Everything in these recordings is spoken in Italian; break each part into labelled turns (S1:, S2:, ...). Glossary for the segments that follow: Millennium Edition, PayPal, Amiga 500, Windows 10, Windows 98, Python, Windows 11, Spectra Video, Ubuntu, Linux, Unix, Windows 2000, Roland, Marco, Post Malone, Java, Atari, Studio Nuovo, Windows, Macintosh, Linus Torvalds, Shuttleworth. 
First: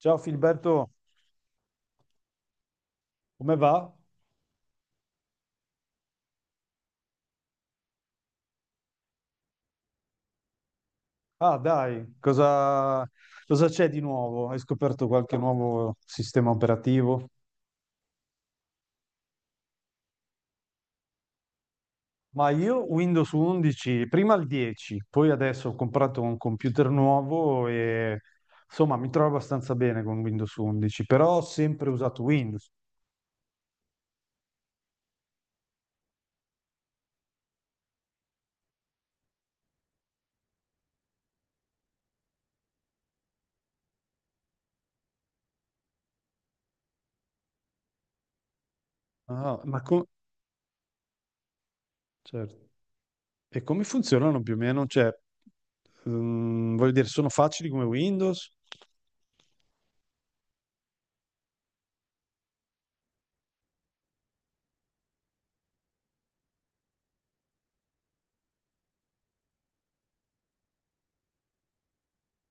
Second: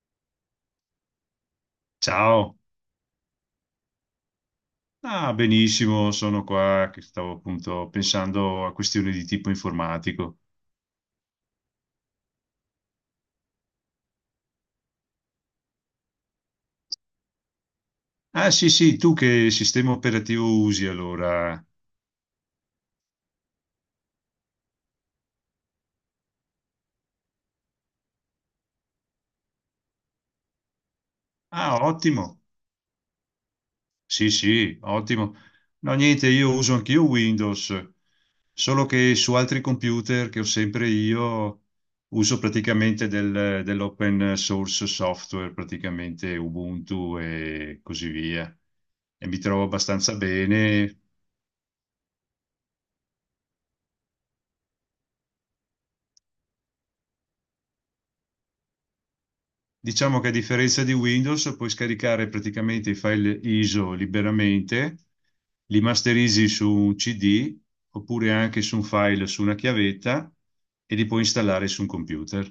S1: Ciao Filberto,
S2: Ciao.
S1: come va?
S2: Ah, benissimo, sono qua che stavo appunto pensando a questioni di tipo informatico.
S1: Ah, dai, cosa c'è di nuovo? Hai scoperto qualche nuovo sistema operativo?
S2: Ah sì sì, tu che sistema operativo usi allora?
S1: Ma io Windows 11, prima il 10, poi adesso ho comprato un computer nuovo e insomma mi trovo abbastanza bene con Windows 11, però ho
S2: Ah,
S1: sempre usato
S2: ottimo,
S1: Windows.
S2: sì sì, ottimo. No niente, io uso anch'io Windows, solo che su altri computer che ho sempre io uso praticamente dell'open source software, praticamente Ubuntu e così via. E mi
S1: Ah,
S2: trovo
S1: ma co-
S2: abbastanza bene.
S1: certo. E come funzionano più o meno? Cioè, voglio dire, sono facili come Windows?
S2: Diciamo che a differenza di Windows puoi scaricare praticamente i file ISO liberamente, li masterizzi su un CD oppure anche su un file su una chiavetta e li puoi installare su un computer.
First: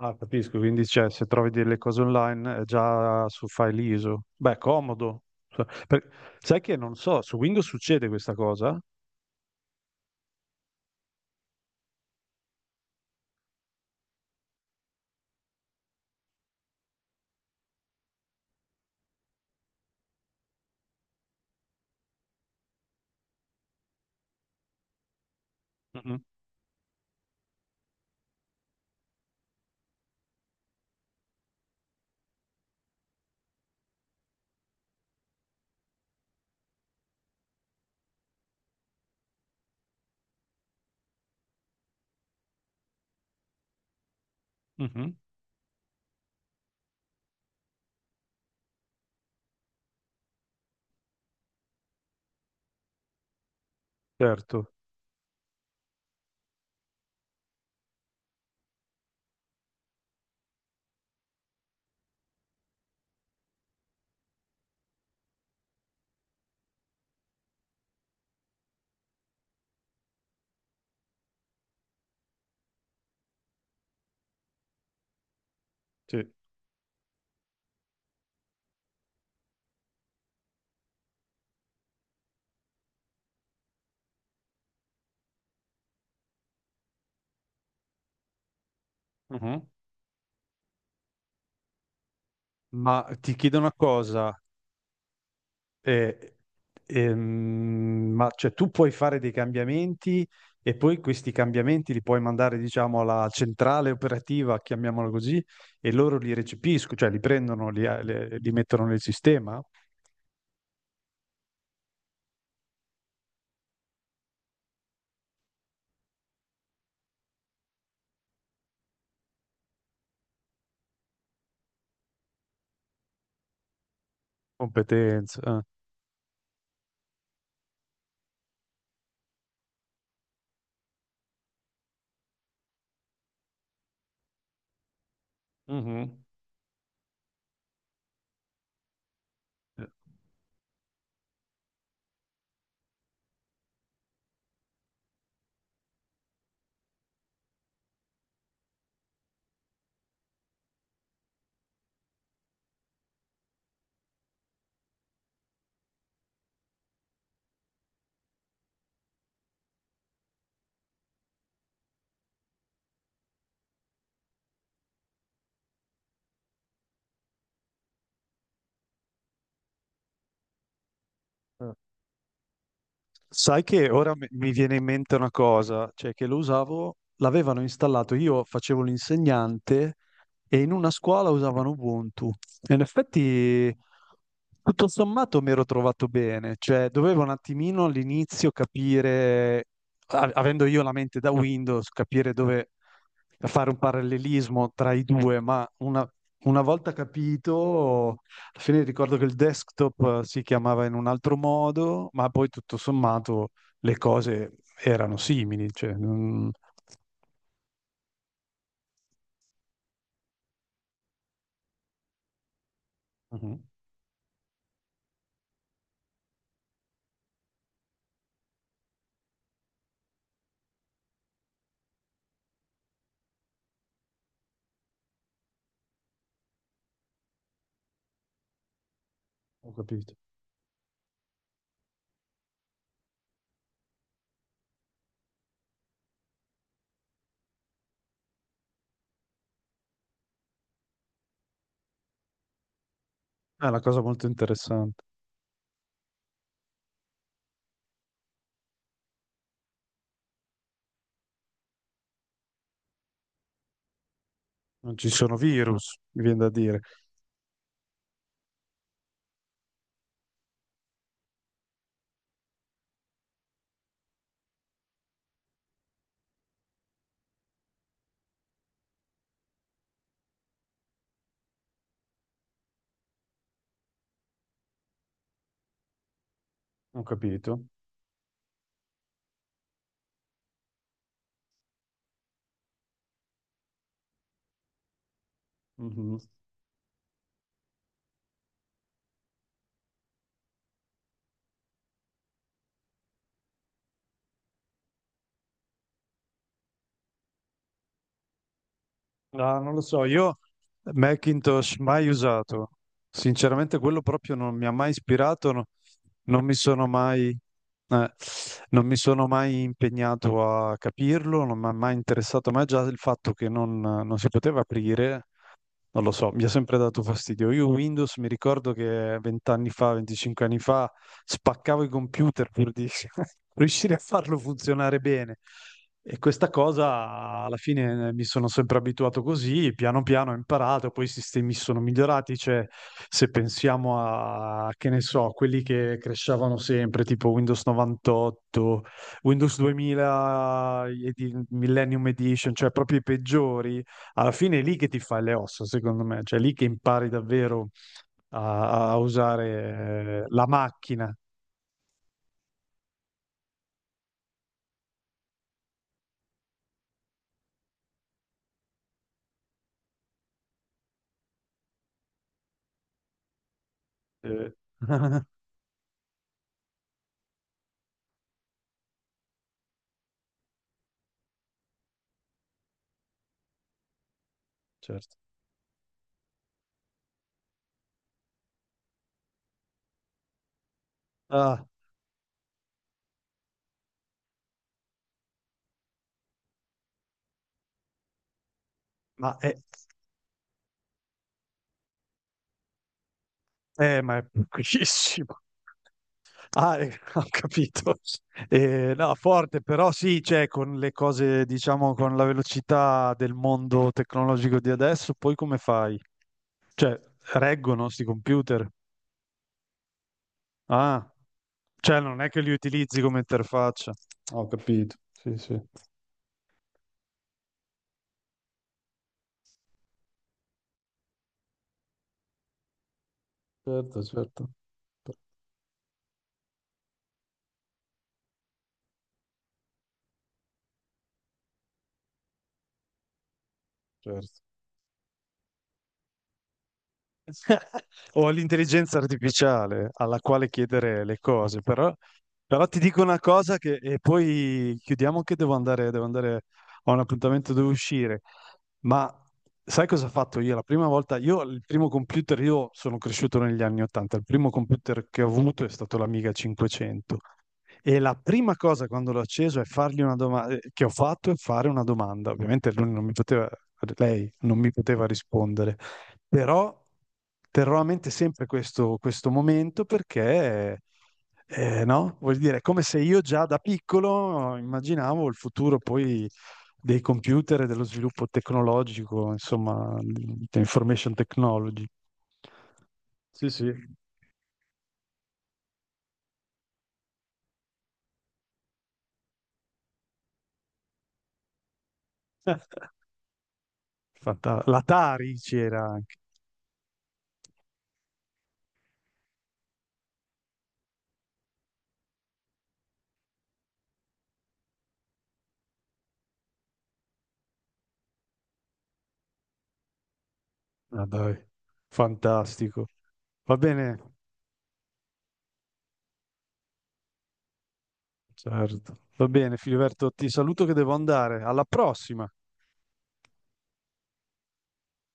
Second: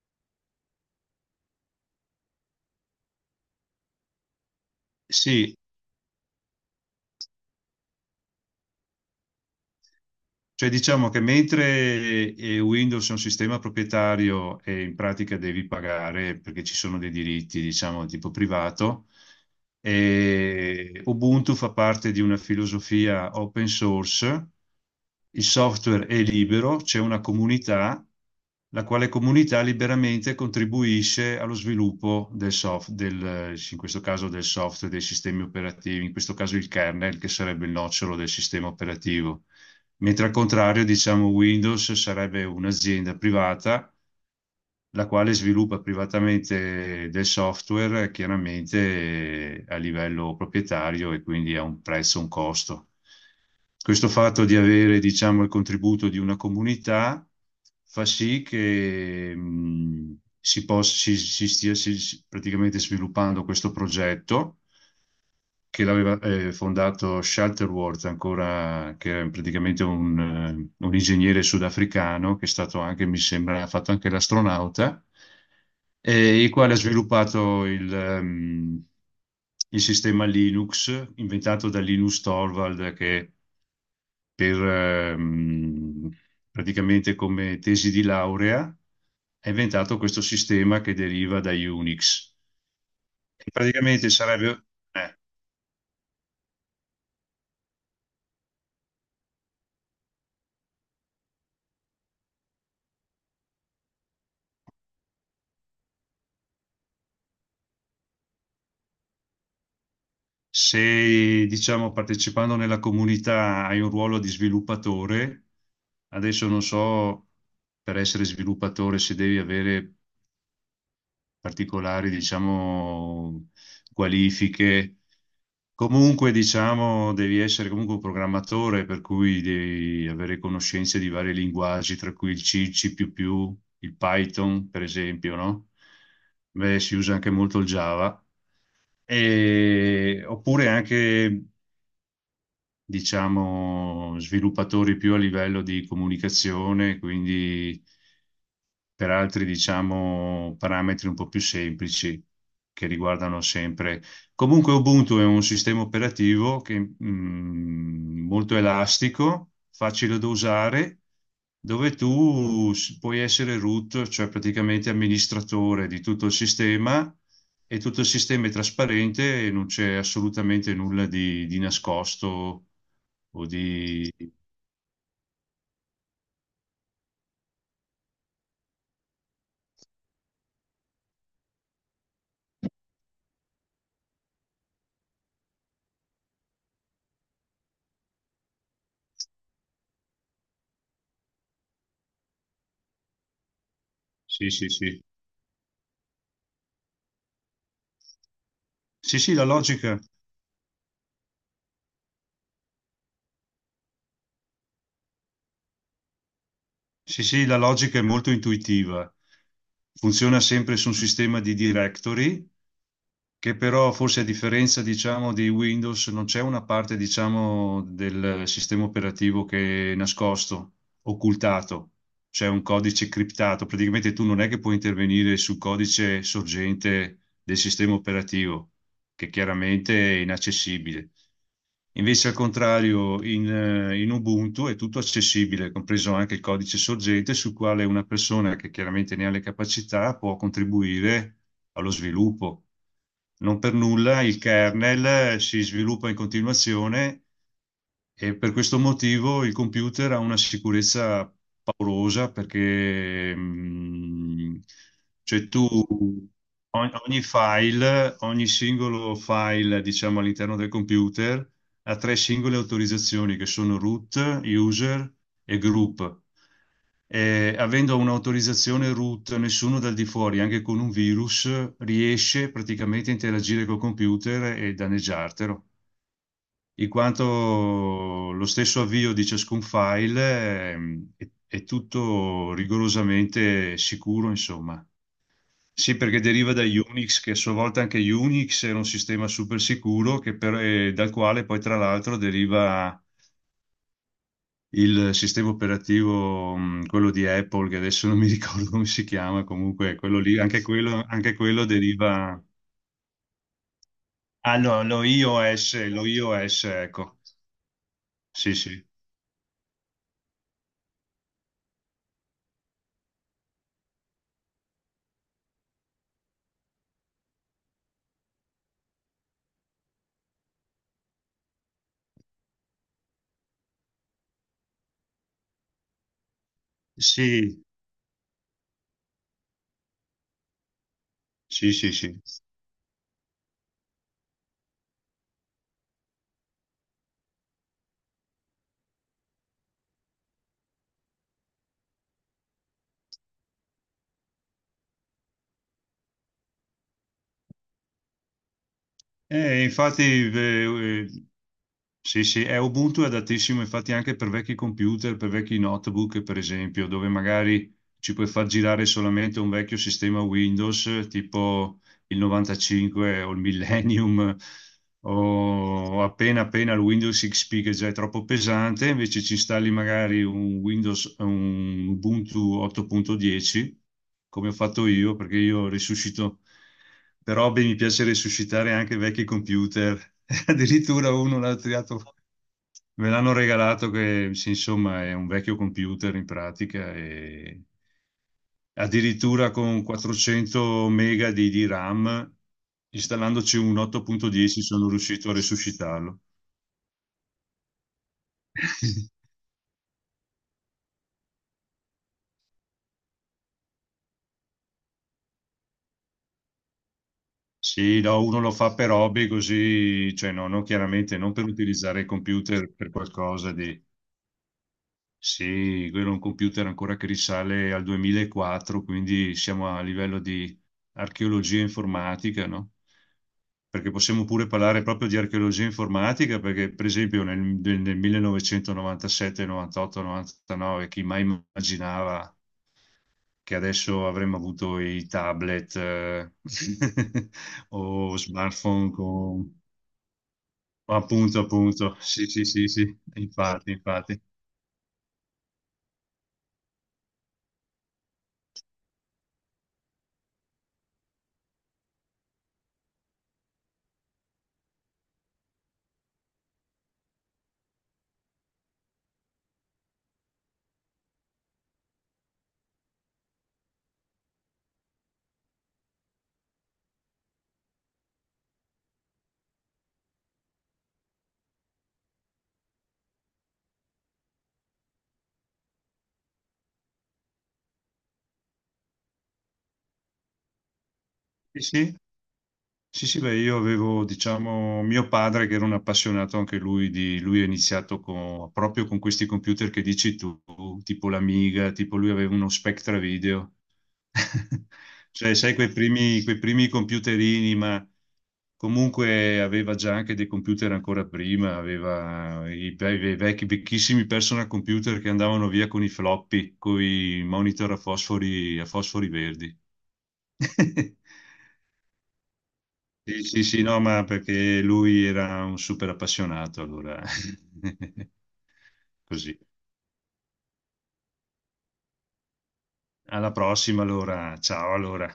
S1: Ah, capisco, quindi cioè, se trovi delle cose online è già su file ISO. Beh, comodo.
S2: Sì.
S1: Sai che non so, su Windows succede questa cosa?
S2: Cioè diciamo che mentre Windows è un sistema proprietario e in pratica devi pagare perché ci sono dei diritti, diciamo, tipo privato, e Ubuntu fa parte di una filosofia open source, il software è
S1: Mhm.
S2: libero, c'è una comunità, la quale comunità liberamente contribuisce allo sviluppo del software, in questo caso del software, dei sistemi operativi, in questo caso il kernel, che sarebbe il nocciolo del sistema operativo. Mentre al contrario, diciamo, Windows sarebbe un'azienda privata la
S1: Mhm.
S2: quale sviluppa privatamente del software, chiaramente, a livello proprietario e quindi a un prezzo, un costo. Questo fatto di
S1: Certo.
S2: avere, diciamo, il contributo di una comunità fa sì che si possa, si stia, praticamente sviluppando questo progetto che l'aveva fondato Shuttleworth, ancora, che è praticamente un ingegnere sudafricano, che è stato anche, mi sembra, ha fatto anche l'astronauta,
S1: Sì.
S2: il quale ha sviluppato il sistema Linux, inventato da Linus Torvald, che per, ehm, praticamente come tesi di laurea ha
S1: Mhm.
S2: inventato questo sistema che deriva da Unix.
S1: Ma ti
S2: E
S1: chiedo una
S2: praticamente
S1: cosa,
S2: sarebbe. eh,
S1: eh, ma cioè, tu puoi fare dei cambiamenti e poi questi cambiamenti li puoi mandare, diciamo, alla centrale operativa, chiamiamola così, e loro li recepiscono, cioè li prendono, li, li mettono nel sistema?
S2: Se, diciamo, partecipando nella comunità hai un ruolo di sviluppatore, adesso non so per essere sviluppatore se devi avere particolari, diciamo, qualifiche.
S1: Competenza, eh.
S2: Comunque, diciamo, devi essere comunque un programmatore, per cui devi avere conoscenze di vari linguaggi, tra cui il C, il C++, più più, il Python, per esempio, no?
S1: Mhm.
S2: Beh, si usa anche molto il Java.
S1: Eh.
S2: Oppure anche, diciamo, sviluppatori più a livello di comunicazione, quindi per altri, diciamo, parametri un po' più semplici che riguardano sempre. Comunque Ubuntu è un sistema operativo che, molto elastico, facile da usare, dove tu puoi essere root, cioè praticamente amministratore di tutto il sistema, e tutto il sistema è trasparente e non c'è assolutamente nulla di
S1: Eh.
S2: nascosto o
S1: Sai che
S2: di.
S1: ora mi viene in mente una cosa, cioè che lo usavo, l'avevano installato, io facevo l'insegnante e in una scuola usavano Ubuntu. E in effetti, tutto sommato, mi ero trovato bene, cioè dovevo un attimino all'inizio capire, avendo io la mente da Windows, capire dove fare un
S2: Sì, sì,
S1: parallelismo tra
S2: sì.
S1: i due, ma una volta capito. Alla fine ricordo
S2: Sì,
S1: che il
S2: sì, la logica.
S1: desktop, si chiamava in un altro modo, ma poi tutto sommato le cose erano simili, cioè.
S2: Sì, sì, la logica è molto intuitiva. Funziona sempre su un sistema di directory, che
S1: Mhm.
S2: però forse a differenza, diciamo, di Windows non c'è una parte, diciamo, del sistema operativo che è nascosto, occultato. C'è un codice criptato. Praticamente tu non è che puoi intervenire sul codice sorgente del sistema operativo, che
S1: Ho
S2: chiaramente
S1: capito.
S2: è inaccessibile. Invece, al contrario, in Ubuntu è tutto accessibile, compreso anche il codice sorgente, sul quale una persona che chiaramente ne ha le capacità può contribuire allo sviluppo. Non
S1: È
S2: per
S1: una cosa
S2: nulla
S1: molto
S2: il
S1: interessante.
S2: kernel si sviluppa in continuazione e per questo motivo il computer ha una sicurezza paurosa perché
S1: Non ci sono
S2: cioè
S1: virus, mi
S2: tu
S1: viene da dire.
S2: ogni file, ogni singolo file, diciamo, all'interno del computer ha tre singole autorizzazioni che sono root, user e group. E avendo un'autorizzazione root, nessuno dal di fuori, anche con un virus, riesce praticamente a interagire col computer e danneggiartelo, in
S1: Ho
S2: quanto
S1: capito.
S2: lo stesso avvio di ciascun file è tutto rigorosamente sicuro, insomma. Sì,
S1: Mhm.
S2: perché deriva da Unix, che a sua volta anche Unix era un sistema super sicuro, dal quale poi tra l'altro deriva il sistema operativo, quello di Apple, che adesso non mi ricordo come si chiama,
S1: No, non lo
S2: comunque
S1: so,
S2: quello
S1: io
S2: lì, anche quello
S1: Macintosh mai
S2: deriva.
S1: usato. Sinceramente quello proprio non
S2: Ah,
S1: mi ha
S2: no,
S1: mai ispirato,
S2: lo
S1: non mi
S2: iOS,
S1: sono
S2: ecco.
S1: mai, eh,
S2: Sì, sì.
S1: non mi sono mai impegnato a capirlo, non mi ha mai interessato, ma già il fatto che non si poteva aprire non lo so, mi ha sempre dato fastidio. Io Windows mi ricordo che vent'anni fa, 25 anni fa, spaccavo i computer pur di riuscire a farlo funzionare bene. E questa cosa alla
S2: Sì,
S1: fine, mi sono sempre abituato così, piano piano ho imparato, poi i sistemi
S2: sì,
S1: sono
S2: sì, sì.
S1: migliorati, cioè se pensiamo a, che ne so, quelli che crescevano sempre, tipo Windows 98, Windows 2000, Millennium Edition, cioè proprio i peggiori, alla fine è lì che ti fai le ossa, secondo me, cioè è lì che impari davvero a, a
S2: Infatti,
S1: usare, la macchina.
S2: sì, sì, è Ubuntu è adattissimo infatti anche per vecchi computer, per vecchi notebook, per esempio, dove magari ci puoi far girare solamente un vecchio sistema Windows, tipo il 95 o il Millennium
S1: Eh.
S2: o appena appena il Windows XP, che già è troppo pesante; invece ci installi magari un Windows, un Ubuntu 8.10, come ho fatto io,
S1: Certo.
S2: perché io risuscito, per hobby mi piace risuscitare anche vecchi computer. Addirittura uno l'ha
S1: Ah,
S2: tirato. Me l'hanno regalato che, sì, insomma, è un vecchio computer in pratica, e
S1: ma
S2: addirittura
S1: è,
S2: con 400 mega di RAM, installandoci un
S1: ma è
S2: 8.10, sono riuscito a
S1: pochissimo.
S2: resuscitarlo.
S1: Ah, ho capito. No, forte, però sì, cioè, con le cose, diciamo, con la velocità del mondo tecnologico di adesso, poi come fai? Cioè, reggono
S2: Sì,
S1: sti
S2: no, uno lo
S1: computer.
S2: fa per hobby così, cioè no, no,
S1: Ah,
S2: chiaramente non per
S1: cioè,
S2: utilizzare il
S1: non è che li
S2: computer per
S1: utilizzi come
S2: qualcosa di.
S1: interfaccia. Ho capito. Sì, sì.
S2: Sì, quello è un computer ancora che risale al 2004, quindi siamo a livello di archeologia informatica, no? Perché
S1: Certo,
S2: possiamo pure
S1: certo.
S2: parlare proprio di archeologia informatica, perché per esempio nel 1997, 98, 99, chi mai immaginava che adesso avremmo
S1: Certo.
S2: avuto i tablet o
S1: O
S2: smartphone
S1: all'intelligenza
S2: con.
S1: artificiale alla quale chiedere le
S2: Appunto,
S1: cose, però,
S2: appunto, sì, sì,
S1: però
S2: sì,
S1: ti
S2: sì,
S1: dico una cosa
S2: infatti,
S1: che, e
S2: infatti.
S1: poi chiudiamo che devo andare a un appuntamento, devo uscire. Ma sai cosa ho fatto io? La prima volta, io il primo computer, io sono cresciuto negli anni 80, il primo computer che ho avuto è stato l'Amiga 500. E la prima cosa quando l'ho acceso è fargli una domanda, che ho fatto è fare una domanda. Ovviamente lui non mi poteva, lei non mi poteva rispondere, però terrò a mente sempre questo momento perché, no? Vuol dire, è come se io già da piccolo immaginavo il futuro poi dei computer e dello sviluppo tecnologico, insomma, di information
S2: Sì,
S1: technology.
S2: sì, sì, sì, beh,
S1: Sì,
S2: io
S1: sì.
S2: avevo, diciamo, mio padre che era un appassionato anche lui lui ha iniziato proprio con questi computer che dici tu, tipo l'Amiga, tipo lui aveva uno Spectra Video.
S1: L'Atari
S2: Cioè, sai, quei
S1: c'era anche.
S2: primi, quei primi computerini, ma comunque aveva già anche dei computer ancora prima, aveva i vecchi, vecchissimi personal computer che andavano via con i floppy, con i monitor a fosfori, verdi.
S1: Ah, dai, fantastico.
S2: Sì, sì,
S1: Va
S2: sì, no,
S1: bene,
S2: ma perché lui era un super appassionato, allora
S1: certo. Va
S2: così.
S1: bene, Filiberto, ti saluto che devo andare. Alla prossima.
S2: Alla prossima, allora. Ciao, allora.